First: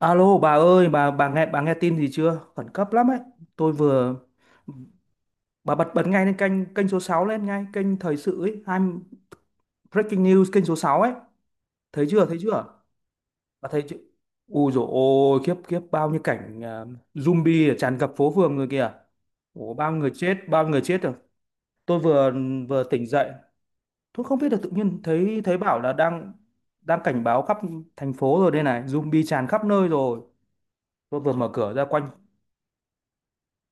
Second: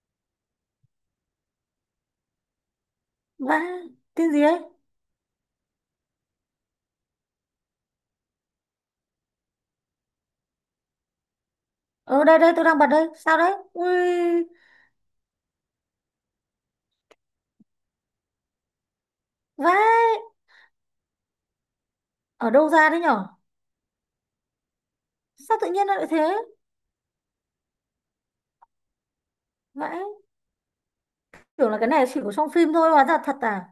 Alo bà ơi, bà nghe tin gì chưa? Khẩn cấp lắm ấy. Tôi Vãi. vừa Cái gì ấy? bà bật bật ngay lên kênh kênh số 6 lên ngay, kênh thời sự ấy, hai breaking news kênh số 6 ấy. Thấy Ờ, chưa? Thấy đây đây, chưa? tôi đang bật đây. Sao đấy? Bà thấy Ui. chưa? Ui dồi ôi, khiếp khiếp bao nhiêu cảnh à, zombie tràn ngập phố phường người kìa. Ủa bao nhiêu Vãi. người chết, bao nhiêu người chết rồi. Tôi vừa Ở đâu vừa ra đấy tỉnh nhở? dậy, tôi không biết là tự nhiên thấy thấy Sao tự bảo nhiên là nó lại đang thế? đang cảnh báo khắp thành phố rồi đây này, zombie tràn khắp nơi Vãi. rồi. Tôi vừa mở Tưởng cửa là ra cái này quanh chỉ có trong phim thôi, hóa ra thật à?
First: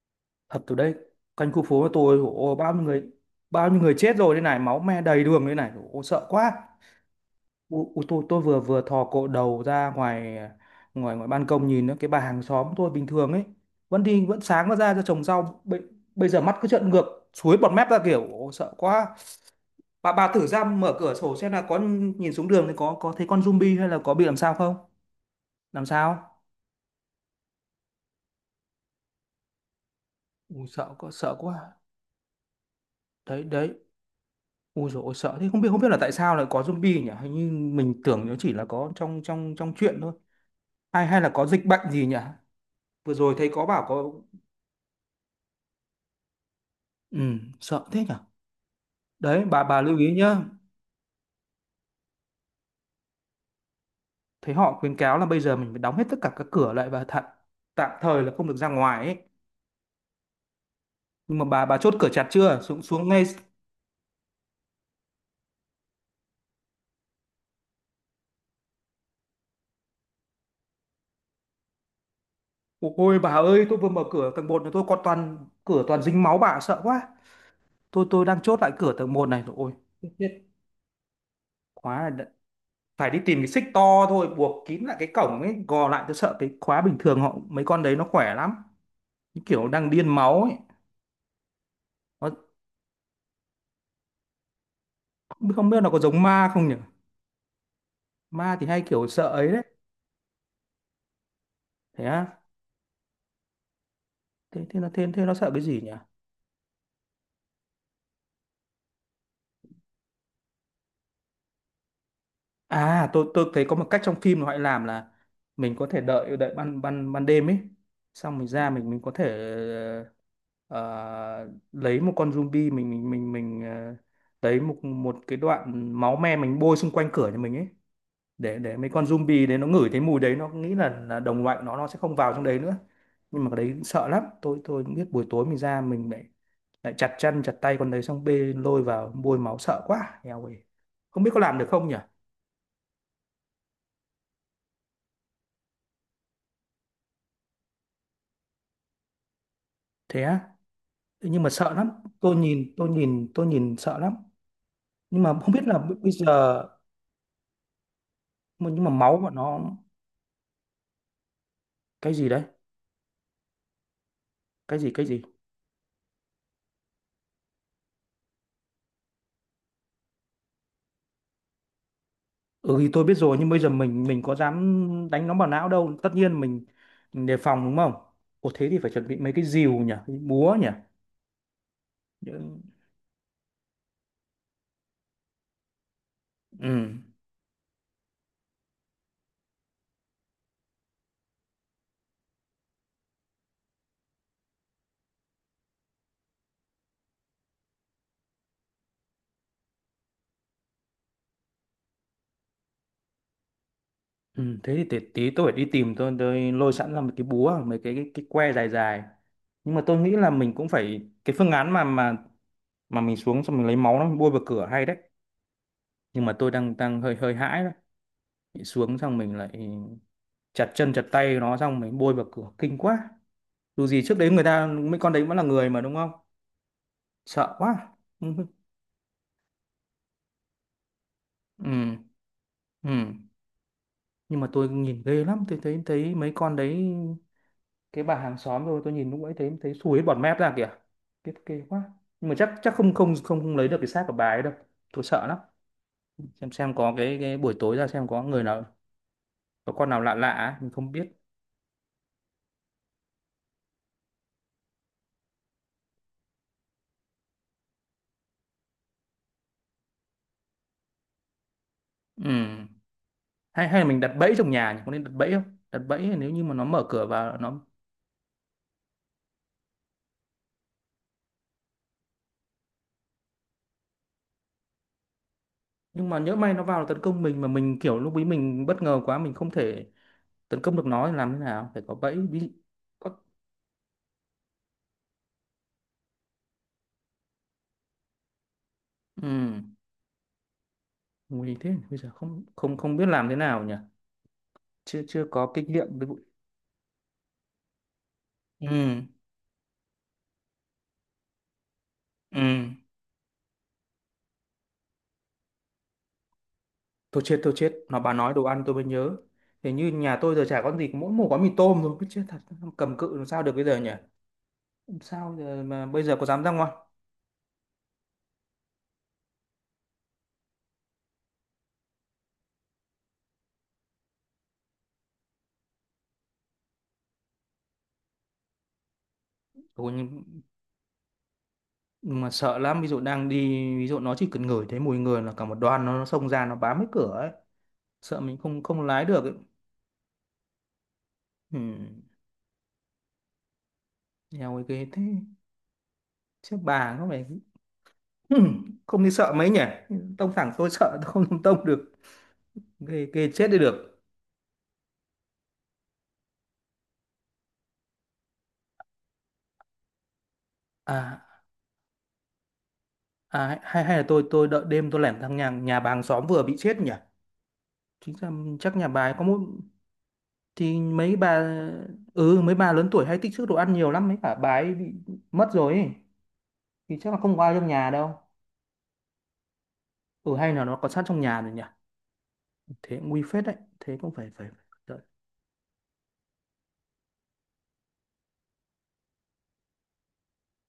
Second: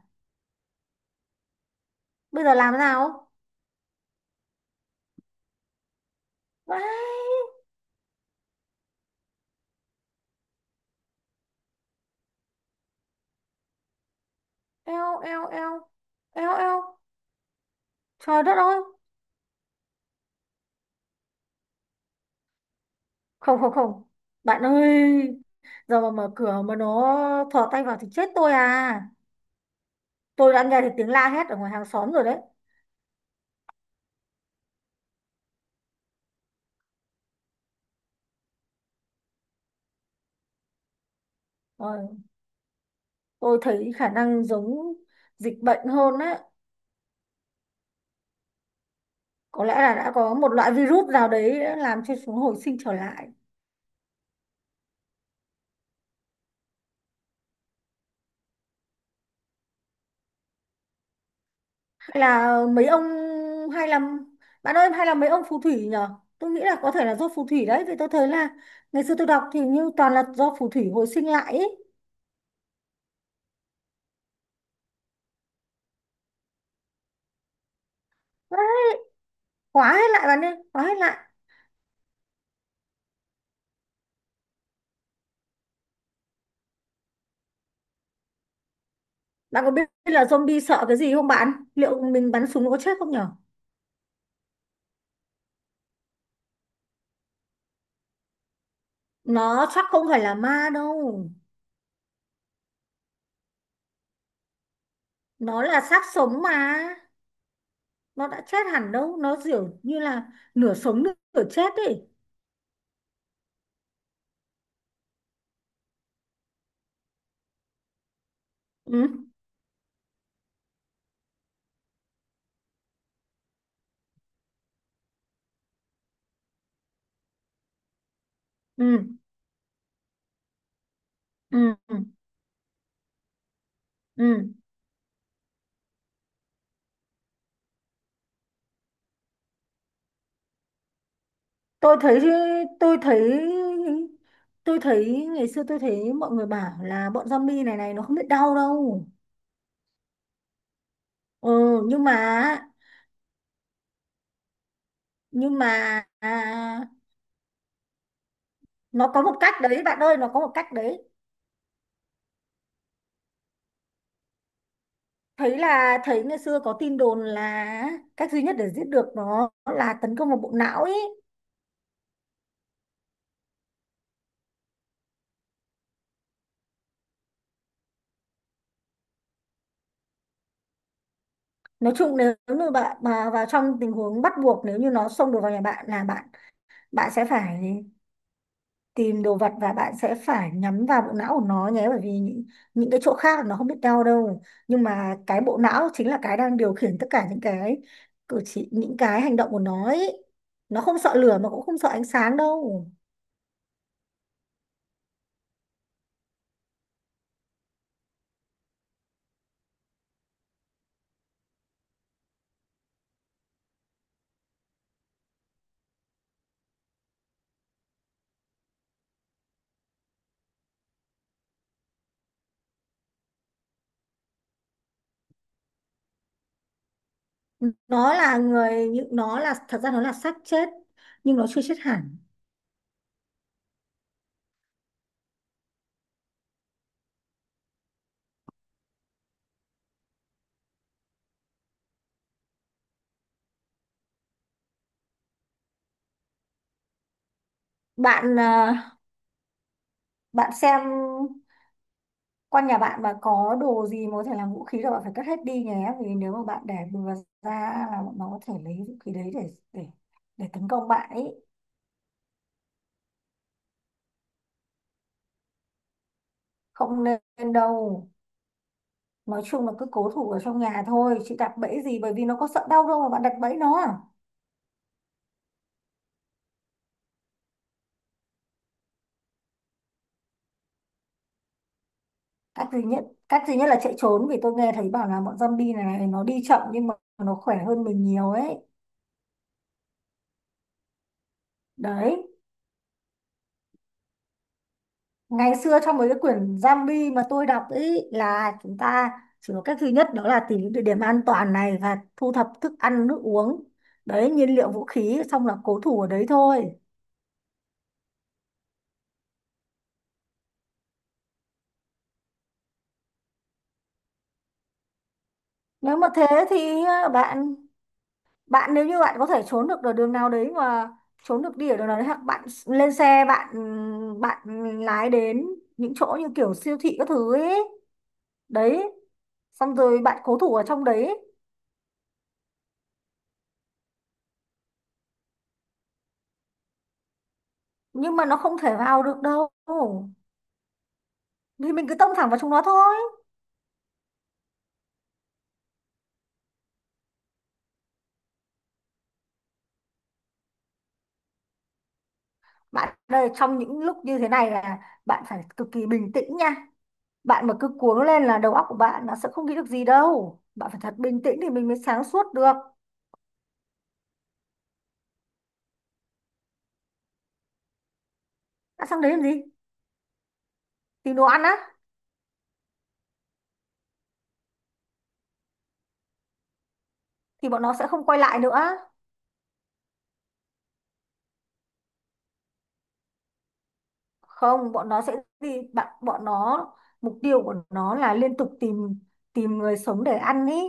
thật từ đấy quanh khu phố của tôi Bây giờ ôi, làm bao thế nhiêu người nào? bao nhiêu người chết rồi đây này, máu me đầy đường đây này. Ôi, sợ quá. Vãi. Ôi, ôi, tôi vừa vừa thò cổ đầu ra ngoài ngoài ngoài ban công nhìn nữa, cái bà hàng xóm tôi bình thường ấy vẫn đi vẫn sáng nó ra cho Eo trồng eo rau, eo. Bây giờ Eo mắt cứ eo. trợn ngược, suối bọt mép ra kiểu. Trời Ôi, đất sợ ơi. quá. Bà thử ra mở cửa sổ xem là có nhìn xuống đường thì có thấy con Không, không, zombie hay là không. có bị làm sao Bạn không, ơi, làm giờ mà sao. mở cửa mà nó thò tay vào thì chết tôi à. Tôi đã Ôi, nghe thấy sợ tiếng quá, la sợ hét ở ngoài quá. hàng xóm rồi đấy. Đấy, đấy. Ui dồi ôi, sợ thế. Không biết là tại sao lại có zombie nhỉ? Hình như mình tưởng nó chỉ là có trong trong trong truyện thôi. Hay, hay là có dịch bệnh gì Rồi, nhỉ? Vừa rồi thấy tôi có bảo thấy khả có. năng giống dịch bệnh hơn đấy. Ừ, sợ thế nhỉ? Đấy, bà Có lẽ bà là lưu ý đã có nhá. một loại virus nào đấy đã làm cho chúng hồi sinh trở lại. Thấy họ khuyến cáo là bây giờ mình phải đóng hết tất cả các cửa lại và thật tạm thời là không được ra ngoài ấy. Nhưng mà bà chốt cửa Hay chặt là chưa? Xuống mấy ông xuống ngay. hay là Bạn ơi, hay là mấy ông phù thủy nhở? Tôi nghĩ là có thể là do phù thủy đấy, vì tôi thấy là ngày xưa tôi đọc thì như toàn là do phù thủy hồi sinh lại ý. Ôi bà ơi, tôi vừa mở cửa tầng một này, tôi còn toàn cửa toàn dính máu bà, sợ quá. Tôi đang chốt Quá. lại cửa tầng một này, rồi. Ôi, Khóa chết, hết lại chết. bạn ơi, khóa hết lại. Quá là đã- Phải đi tìm cái xích to thôi, buộc kín lại cái cổng ấy, gò lại, tôi sợ cái khóa bình thường họ, mấy con đấy nó khỏe lắm. Những Bạn kiểu có biết đang điên là máu ấy. zombie sợ cái gì không? Bạn liệu Nó, mình bắn súng nó có chết không nhở? không biết nó có giống ma không nhỉ? Ma thì hay kiểu sợ ấy đấy. Nó chắc không phải là ma đâu. Thế á? Thế nó sợ cái Nó gì là nhỉ? xác sống mà. Nó đã chết hẳn đâu, nó kiểu như là nửa sống nửa chết ấy. À, tôi thấy có một cách trong phim mà họ làm là mình có thể đợi đợi ban ban ban đêm ấy, xong mình ra, mình có Ừ, thể, ờ, lấy một con zombie, mình lấy một một cái đoạn máu me mình bôi xung quanh cửa nhà mình ấy, để mấy ừ, con zombie đấy nó ngửi thấy mùi đấy, nó nghĩ là đồng loại, ừ, nó ừ, sẽ không vào trong đấy nữa. Nhưng mà cái đấy sợ lắm, ừ. tôi biết buổi tối mình ra mình lại lại chặt chân chặt tay con đấy xong bê lôi vào bôi máu, sợ quá, eo ơi. Không biết có làm được không nhỉ? tôi thấy tôi thấy tôi thấy ngày xưa tôi thấy mọi người bảo là bọn zombie này này nó không biết đau đâu. Thế á? Nhưng Ừ. mà sợ lắm. nhưng mà Tôi nhìn sợ lắm. Nhưng mà không nhưng biết mà là, bây à, giờ nhưng mà nó máu có của một cách nó, đấy bạn ơi, nó có một cách đấy. cái gì đấy, cái gì. Thấy ngày xưa có tin đồn là cách duy nhất để giết được nó là tấn công vào bộ não ấy. Ừ thì tôi biết rồi, nhưng bây giờ mình có dám đánh nó vào não đâu. Tất nhiên mình đề phòng đúng không? Ồ thế thì phải chuẩn bị mấy cái rìu nhỉ, cái búa nhỉ. Nói chung nếu Những- như bạn mà vào trong tình huống bắt buộc, nếu như nó xông được vào nhà bạn là bạn Ừ. bạn sẽ phải tìm đồ vật và bạn sẽ phải nhắm vào bộ não của nó nhé, bởi vì những cái chỗ khác nó không biết đau đâu, nhưng mà cái bộ não chính là cái đang điều khiển tất cả những cái cử chỉ những cái hành động của nó ấy. Nó không sợ lửa mà cũng không sợ ánh sáng đâu. Ừ, thế thì tí, tí tôi phải đi tìm, tôi lôi sẵn ra một cái búa, mấy cái, cái que dài dài. Nhưng mà tôi nghĩ là mình cũng phải cái phương án mà mà mình xuống xong mình lấy máu nó bôi vào cửa, hay đấy. Nhưng mà tôi đang đang hơi hơi hãi đấy. Mình xuống xong mình lại chặt chân chặt tay nó xong mình bôi vào cửa, kinh quá. Dù gì trước đấy người ta, mấy con đấy vẫn là người mà đúng không? Sợ quá. Nó Ừ. là người những nó là, thật ra nó là xác chết. Nhưng nó chưa Ừ, chết hẳn. ừ. Nhưng mà tôi nhìn ghê lắm, tôi thấy thấy mấy con đấy, cái bà hàng xóm rồi, tôi nhìn lúc ấy thấy thấy sùi hết bọt mép ra kìa. Ghê, ghê quá. Nhưng mà chắc, không không không không lấy được cái xác của bà ấy đâu, tôi sợ lắm. Xem có cái, buổi tối ra xem có Bạn người nào, à, có con nào lạ lạ bạn ấy, mình xem không biết. quanh nhà bạn mà có đồ gì mà có thể làm vũ khí là bạn phải cất hết đi nhé, vì nếu mà bạn để bừa ra là bọn nó có thể lấy vũ khí đấy để tấn công bạn ấy. Ừ, hay, hay là mình đặt bẫy trong nhà nhỉ? Có nên đặt bẫy không? Đặt bẫy nếu như mà nó mở Không cửa vào nên nó. đâu. Nói chung là cứ cố thủ ở trong nhà thôi, chị đặt bẫy gì, bởi vì nó có sợ đau đâu mà bạn đặt bẫy nó à? Nhưng mà nhỡ may nó vào tấn công mình, mà mình kiểu lúc ấy mình bất ngờ quá mình không thể tấn công được nó thì làm thế nào, phải có bẫy ví. cách duy nhất Có. Cách duy nhất là chạy trốn, vì tôi nghe thấy bảo là bọn zombie này, này nó đi chậm nhưng mà nó khỏe hơn mình nhiều ấy. Ừ, nguy thế, bây giờ Đấy. không không không biết làm thế nào nhỉ. Chưa chưa Ngày có kinh xưa nghiệm trong với mấy vụ. cái quyển zombie mà tôi đọc ấy là chúng Ừ, ta chỉ có cách duy nhất đó là tìm những địa điểm an toàn này và thu ừ. thập thức ăn nước uống. Đấy, nhiên liệu vũ khí, xong là cố thủ ở đấy thôi. Tôi chết thôi, chết nó, bà nói đồ ăn tôi mới nhớ, hình như nhà tôi giờ chả có gì, mỗi một gói mì tôm thôi, cứ chết thật. Cầm cự làm sao được bây giờ nhỉ? Làm sao giờ mà Nếu bây mà giờ có thế dám ra ngoài. thì bạn bạn nếu như bạn có thể trốn được ở đường nào đấy mà trốn được đi ở đường nào đấy, hoặc bạn lên xe, bạn bạn lái đến những chỗ như kiểu siêu thị các thứ ấy. Đấy, xong Ôi, rồi bạn nhưng cố thủ ở trong đấy. nhưng mà sợ lắm, ví dụ đang đi, ví dụ nó chỉ cần ngửi thấy mùi người là cả một đoàn nó xông ra nó bám hết cửa ấy. Nhưng Sợ mà mình nó không không thể không vào lái được được ấy. đâu. Ừ. Thì mình cứ tông thẳng vào chúng nó thôi. Eo ơi, ghê thế, chứ bà có phải. Không đi sợ mấy nhỉ, tông thẳng tôi sợ tôi không làm tông được. Bạn Ghê, ơi, ghê chết đi trong những lúc được. như thế này là bạn phải cực kỳ bình tĩnh nha. Bạn mà cứ cuống lên là đầu óc của bạn nó sẽ không nghĩ được gì đâu, bạn phải thật bình À, tĩnh thì mình mới sáng suốt được. à hay, hay là tôi đợi đêm tôi lẻn sang nhà nhà bà hàng xóm vừa bị chết nhỉ, chính ra chắc Đã nhà sang bà đấy ấy làm có một. gì? Thì Tìm mấy đồ bà, ăn á? ừ, mấy bà lớn tuổi hay tích trữ đồ ăn nhiều lắm, mấy cả bà ấy bị mất rồi ấy, thì chắc là không có Thì ai bọn trong nó sẽ nhà không quay đâu. lại nữa. Ừ, hay là nó có sát trong nhà rồi nhỉ? Thế cũng nguy phết đấy. Thế cũng phải, phải Không bọn đợi. nó sẽ gì bạn Bọn nó, mục tiêu của nó là liên tục tìm tìm người sống để ăn ý.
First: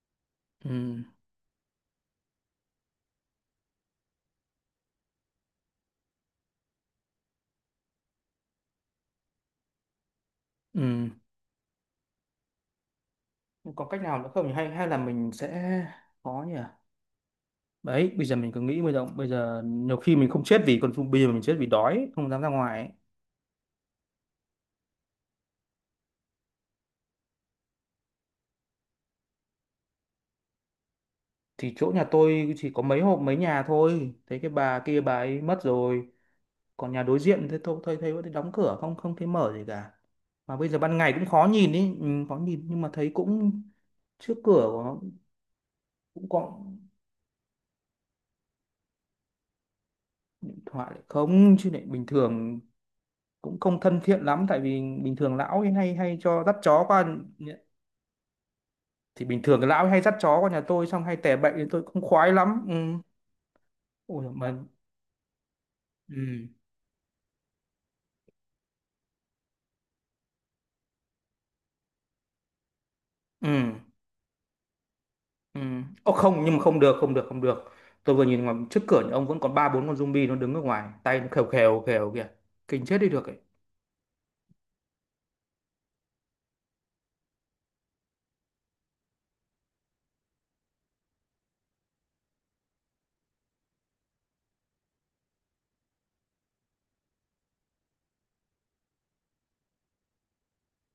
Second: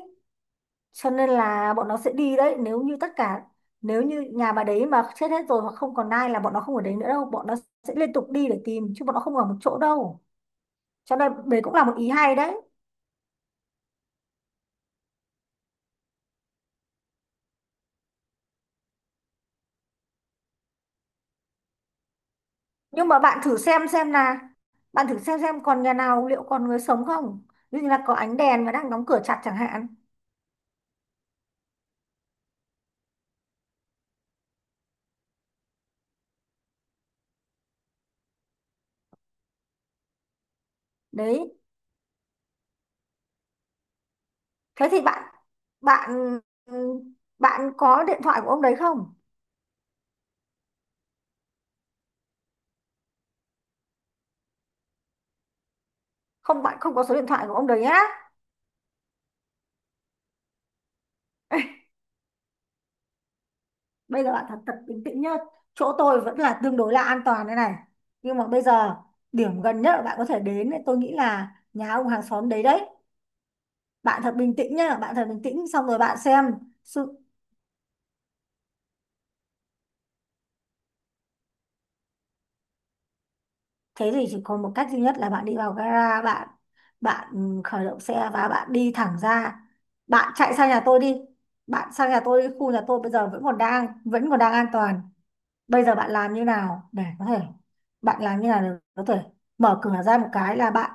Ừ, Cho nên là bọn nó sẽ đi đấy, nếu như nhà bà đấy mà chết hết rồi hoặc không còn ai là bọn nó không ở đấy nữa đâu, bọn nó sẽ liên tục đi để tìm chứ bọn nó không ở một chỗ đâu. ừ. Cho nên đấy cũng là một ý hay đấy. Có cách nào nữa không nhỉ? Hay, hay là mình sẽ có nhỉ. Đấy, bây giờ mình cứ nghĩ bây giờ, nhiều khi mình không chết vì con, bây giờ mình chết vì đói không dám ra ngoài ấy. Nhưng mà bạn thử xem còn nhà nào liệu còn người sống không? Ví dụ như là có ánh đèn và đang đóng cửa chặt chẳng hạn. Thì chỗ nhà tôi chỉ có mấy hộp, mấy nhà thôi, thấy cái bà kia bà ấy mất rồi, còn nhà đối diện thế tôi thấy thấy vẫn đóng cửa, không không thấy mở gì cả. Mà bây giờ ban ngày cũng Đấy. khó nhìn ý, ừ, khó nhìn, nhưng mà thấy cũng trước cửa Thế của thì bạn bạn cũng có. bạn có điện thoại của ông đấy không? Điện thoại lại không chứ, lại bình thường cũng không thân thiện lắm, tại vì bình thường lão ấy hay hay cho dắt Không, bạn chó không có qua. số điện thoại của ông đấy nhá. Thì bình thường cái lão ấy hay dắt chó qua nhà tôi xong hay tè bậy, thì tôi cũng khoái lắm. Ừ. Bây Ôi giờ bạn mà. thật thật bình tĩnh nhá. Chỗ tôi vẫn Ừ. là tương đối là an toàn đây này. Nhưng mà bây giờ điểm gần nhất là bạn có thể đến thì tôi nghĩ là nhà ông hàng xóm đấy đấy. Ừ, Bạn thật bình tĩnh nhá, bạn thật bình ừ. tĩnh xong rồi Ô, bạn không, xem nhưng mà không được, không sự được, không được, tôi vừa nhìn ngoài trước cửa nhà ông vẫn còn ba bốn con zombie, nó đứng ở ngoài, tay nó khều khều khều kìa, kinh chết đi được ấy. thế thì chỉ có một cách duy nhất là bạn đi vào gara, bạn bạn ừ, khởi động xe và bạn đi thẳng ra, bạn chạy sang nhà tôi đi, bạn sang nhà tôi đi, khu nhà tôi bây giờ vẫn còn đang an toàn. Bây giờ bạn làm như nào để có thể mở cửa ra một cái là bạn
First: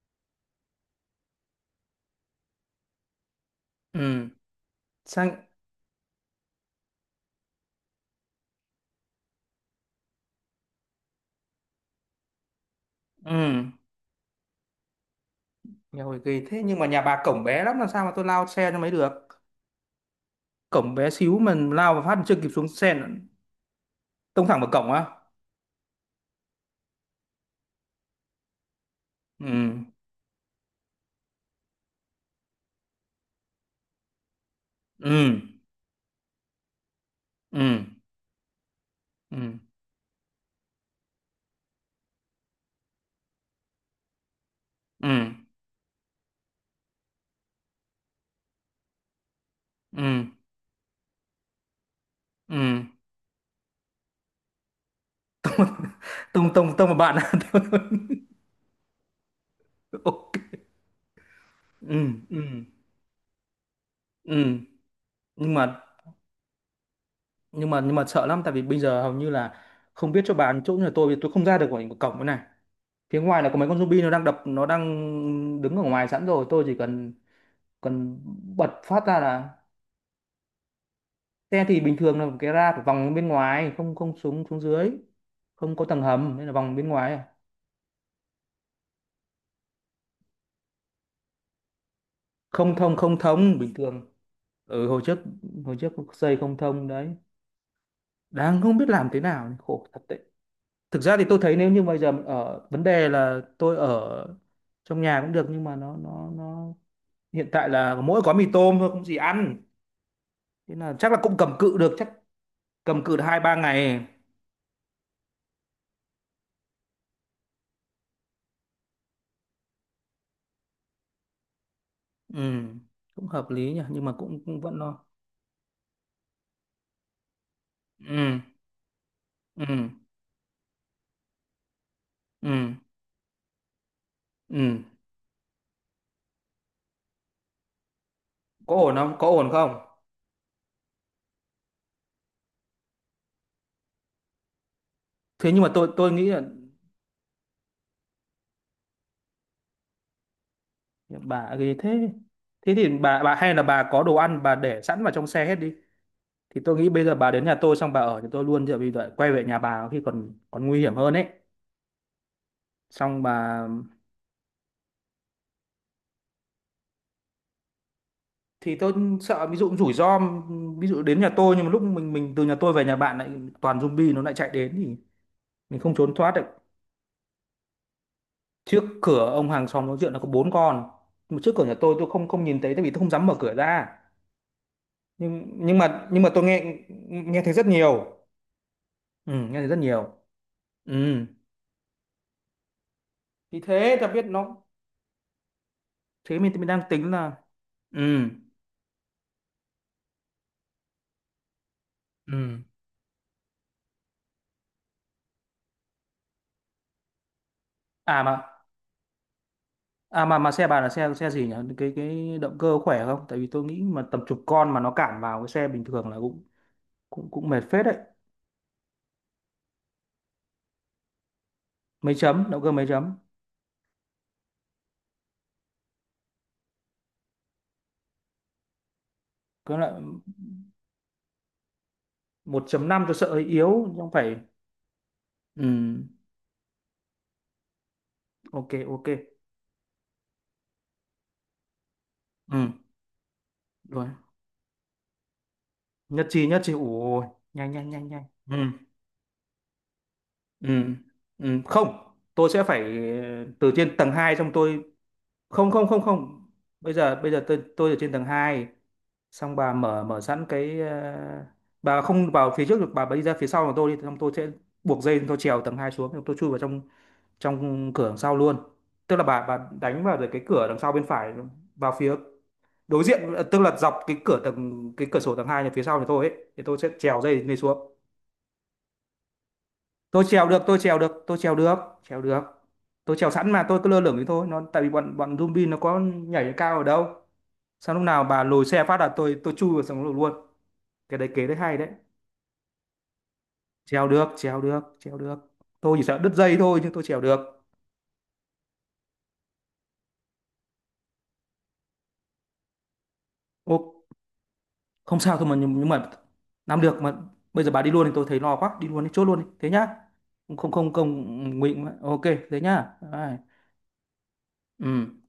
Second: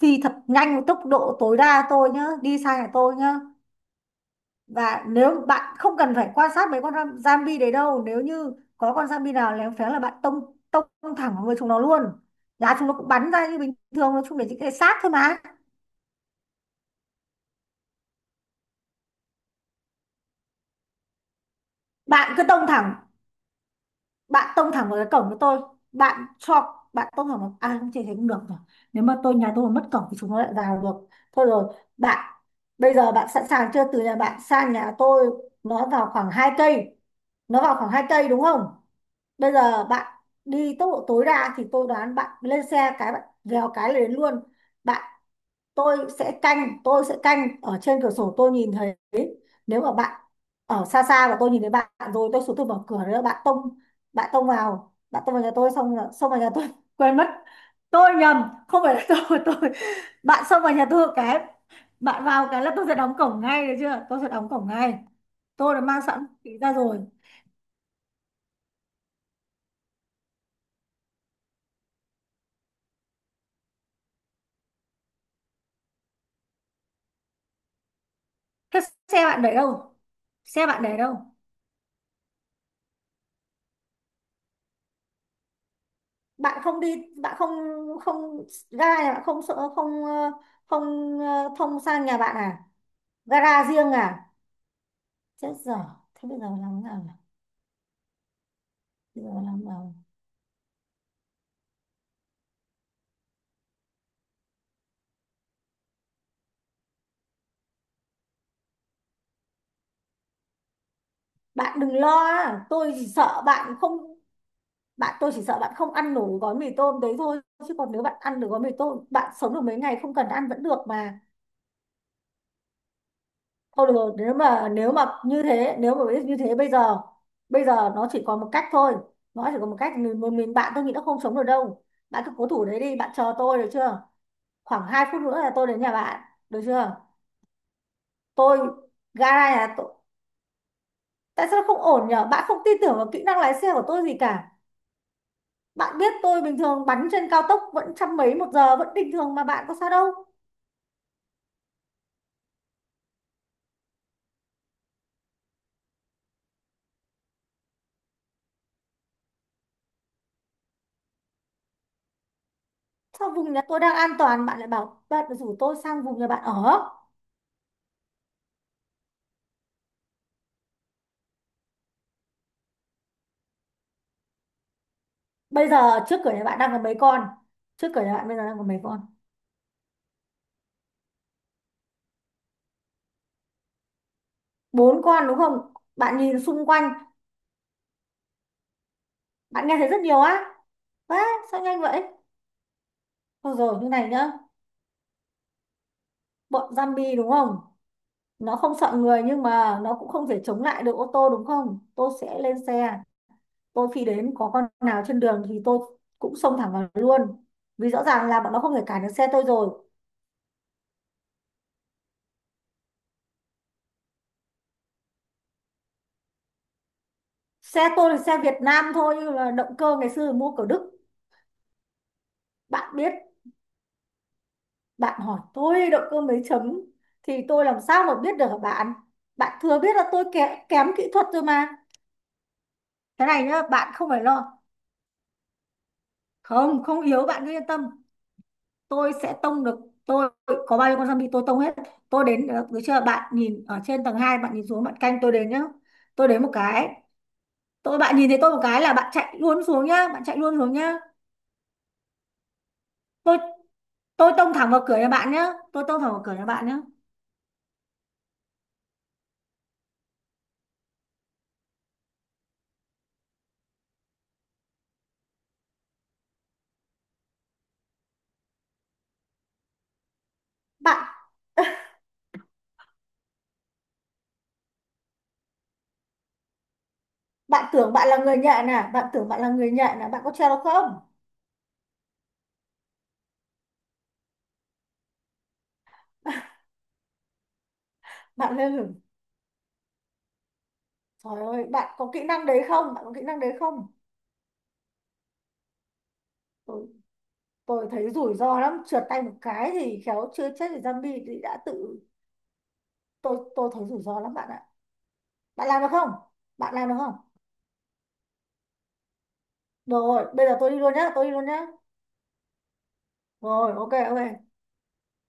phi thật nhanh với tốc độ tối đa tôi nhá, đi sang nhà tôi nhá. Ừ, Và nếu sang. bạn không cần phải quan sát mấy con zombie đấy đâu, nếu như có con zombie nào léo phéng là bạn tông tông thẳng vào người chúng nó luôn. Là chúng nó cũng Ừ, bắn ra như bình thường, nó chung để những cái xác thôi mà. nhà hồi kỳ thế, nhưng mà nhà bà cổng bé lắm, làm sao mà tôi lao xe nó mới được, cổng bé xíu mà lao và phát bạn chưa cứ kịp xuống tông xe thẳng nó. Tông Bạn thẳng vào tông thẳng cổng vào á? cái cổng của tôi. Bạn cho bạn tông thẳng vào, à không, chỉ thấy cũng được rồi. Nếu mà Ừ, nhà tôi mà mất cổng thì chúng nó lại vào được. Thôi rồi bạn, bây giờ bạn sẵn sàng chưa? Từ nhà bạn sang nhà ừ, tôi, nó vào khoảng hai cây nó vào ừ, khoảng hai cây đúng không? Bây ừ, giờ bạn đi tốc độ tối đa thì tôi đoán bạn lên xe cái bạn vèo cái là đến luôn bạn. ừ, Tôi sẽ canh ở trên cửa sổ, tôi nhìn thấy. Nếu mà ừ, bạn ừ. ở xa xa và tôi nhìn thấy bạn rồi, tôi xuống, tôi Ừ. mở cửa nữa, bạn tông vào nhà tôi xong là xông vào nhà Tông tôi. tông tông một bạn. Quên mất, tôi nhầm, không phải là tôi. tôi Ok. Bạn xông vào nhà tôi một cái. Ừ, Bạn ừ, vào cái là tôi sẽ đóng cổng ngay, được chưa? Tôi sẽ đóng ừ, cổng ngay. nhưng Tôi mà đã mang sẵn vũ khí ra rồi. nhưng mà sợ lắm, tại vì bây giờ hầu như là không biết cho bạn chỗ nhà tôi vì tôi không ra được khỏi cái cổng cái này, phía ngoài là có mấy con zombie nó đang đập, nó đang đứng ở ngoài sẵn rồi, tôi chỉ cần cần bật Thế phát xe ra bạn là. để đâu? Xe bạn để đâu? Xe thì bình thường là cái ra phải vòng bên ngoài, không không xuống, dưới không có tầng hầm nên là Bạn vòng không bên đi, ngoài à. bạn không, không ga nhà bạn không, sợ không, không, thông sang nhà bạn à? Không thông Gara bình riêng thường. à? Ừ, hồi trước, Chết giờ. Thế xây bây giờ không làm thông thế nào đấy. nhỉ? Đang không biết làm thế Bây giờ nào, làm thế khổ nào? thật. Thực ra thì tôi thấy nếu như bây giờ ở, vấn đề là tôi ở trong nhà cũng được, nhưng mà nó nó hiện tại là mỗi gói mì tôm thôi, không gì ăn, thế là chắc là cũng cầm cự Bạn đừng được, chắc lo á, cầm cự được hai ba ngày. Tôi chỉ sợ bạn không ăn nổi gói mì tôm đấy thôi. Chứ còn nếu bạn ăn được gói mì tôm, bạn sống được mấy ngày không cần ăn vẫn được mà. Ừ, cũng hợp lý nhỉ, Thôi nhưng mà được, nếu cũng, cũng mà vẫn nếu lo. mà như thế, nếu mà biết như thế, bây giờ nó chỉ Ừ, còn một cách thôi. Nó chỉ ừ, còn một cách, bạn, tôi nghĩ nó không sống được đâu. Bạn cứ cố thủ ừ, đấy đi, bạn chờ tôi được chưa? ừ, Khoảng 2 phút nữa là tôi đến nhà bạn, được chưa? Tôi, có ổn không, có ổn gara nhà không? tôi, tại sao nó không ổn nhở? Bạn không tin tưởng vào kỹ năng lái xe của tôi gì cả. Thế nhưng mà tôi Bạn tôi biết nghĩ là tôi bình thường bắn trên cao tốc vẫn trăm mấy một giờ, vẫn bình thường mà bạn có sao đâu. bà ghê thế. Thế thì bà hay là bà có đồ ăn bà để sẵn vào trong xe hết đi, thì tôi nghĩ bây giờ bà đến nhà tôi xong bà ở thì tôi luôn, chứ bây giờ quay về nhà bà khi còn, nguy hiểm hơn ấy. Xong Sao vùng nhà bà, tôi đang an toàn, bạn lại bảo bạn rủ tôi sang vùng nhà bạn ở. thì tôi sợ ví dụ rủi ro, ví dụ đến nhà tôi nhưng mà lúc mình từ nhà tôi về nhà bạn lại toàn zombie, nó lại chạy đến thì Bây giờ mình không trốn trước thoát cửa được. nhà bạn đang có mấy con? Trước cửa nhà bạn bây giờ đang có mấy Trước con? cửa ông hàng xóm nói chuyện là có bốn con, mà trước cửa nhà tôi không không nhìn thấy tại vì tôi không dám mở cửa ra. Bốn con đúng Nhưng, không? nhưng mà Bạn nhưng mà nhìn tôi nghe, xung quanh, nghe thấy rất nhiều. Ừ, nghe thấy bạn nghe rất thấy rất nhiều. nhiều á. Ừ. Á, sao nhanh vậy? Thôi Thì rồi như thế ta này biết nhá. nó. Thế mình Bọn đang tính zombie đúng là. không? Ừ, Nó không sợ người nhưng mà nó cũng không thể chống lại được ô tô đúng không? Tôi sẽ lên ừ. xe, tôi phi đến có con nào trên đường thì tôi cũng xông thẳng vào luôn. Vì rõ À ràng là bọn nó mà, không thể cản được xe tôi rồi. à mà xe bà là xe xe gì nhỉ? Cái động cơ khỏe không? Tại vì tôi nghĩ mà tầm chục con mà nó cản vào cái xe bình thường là cũng cũng cũng mệt Xe phết đấy. tôi là xe Việt Nam thôi nhưng mà động cơ ngày xưa mua của Đức. Mấy chấm, động cơ mấy Bạn biết chấm? Bạn hỏi tôi động cơ mấy chấm thì tôi làm sao mà biết được hả bạn. Bạn Cứ thừa lại biết là tôi kém kỹ thuật rồi mà. một chấm năm tôi Cái sợ hơi này nhá yếu, chứ bạn không không phải phải. lo. Ừ, Không, không yếu, bạn cứ yên tâm. ok ok. Tôi sẽ tông được. tôi có bao nhiêu con zombie tôi tông hết. Tôi đến được, Ừ, được chưa? Bạn nhìn ở trên rồi. tầng hai, bạn nhìn xuống, bạn canh tôi đến nhá. Nhất Tôi đến trí, một nhất trí. cái, Ủa, nhanh nhanh nhanh bạn nhanh. nhìn thấy tôi Ừ, một cái là bạn chạy luôn xuống nhá, bạn chạy luôn ừ, xuống nhá. ừ. Không, tôi sẽ phải, tôi từ trên tầng tôi 2 xong tông thẳng tôi, vào cửa nhà bạn nhá. không Tôi không tông không thẳng vào cửa nhà không. bạn nhá. Bây giờ, tôi ở trên tầng 2 xong bà mở mở sẵn cái, bà không vào phía trước được, bà đi ra phía sau của tôi đi, xong tôi sẽ buộc dây tôi trèo tầng 2 xuống xong tôi chui vào trong trong cửa đằng sau luôn. Tức là bà đánh vào được cái cửa đằng sau bạn bên phải, vào phía đối diện, tức là dọc cái cửa tầng, cái cửa sổ tầng hai nhà phía sau nhà tôi ấy, thì tôi sẽ trèo dây lên bạn tưởng xuống. bạn là người nhện à? Bạn tưởng bạn là người nhện à? Bạn tôi có trèo treo được được tôi trèo không? được tôi trèo được, trèo được. Tôi trèo sẵn mà tôi cứ lơ lửng thế thôi, nó tại vì bọn bọn zombie nó có nhảy cao ở đâu. Sao lúc nào bà Bạn lùi lên xe rừng. phát là tôi chui vào sống lùi luôn, cái đấy Trời kế đấy ơi, hay đấy. bạn có kỹ năng đấy không? Bạn có kỹ năng đấy không? Treo được treo được, tôi chỉ sợ đứt dây thôi, tôi, nhưng tôi trèo được. tôi thấy rủi ro lắm, trượt tay một cái thì khéo chưa chết thì zombie thì đã tự. Tôi Ô, thấy rủi ro lắm bạn ạ. không sao thôi mà, Bạn làm được nhưng mà không? Bạn làm làm được được mà, không? bây giờ bà đi luôn thì tôi thấy lo quá, đi luôn đi, chốt luôn đi thế nhá. Được rồi, bây Không, giờ tôi không, đi không, luôn nhá, tôi đi luôn không nhá. nguy. Ok, thế nhá. Bye. Rồi, ok, ok. Ừ.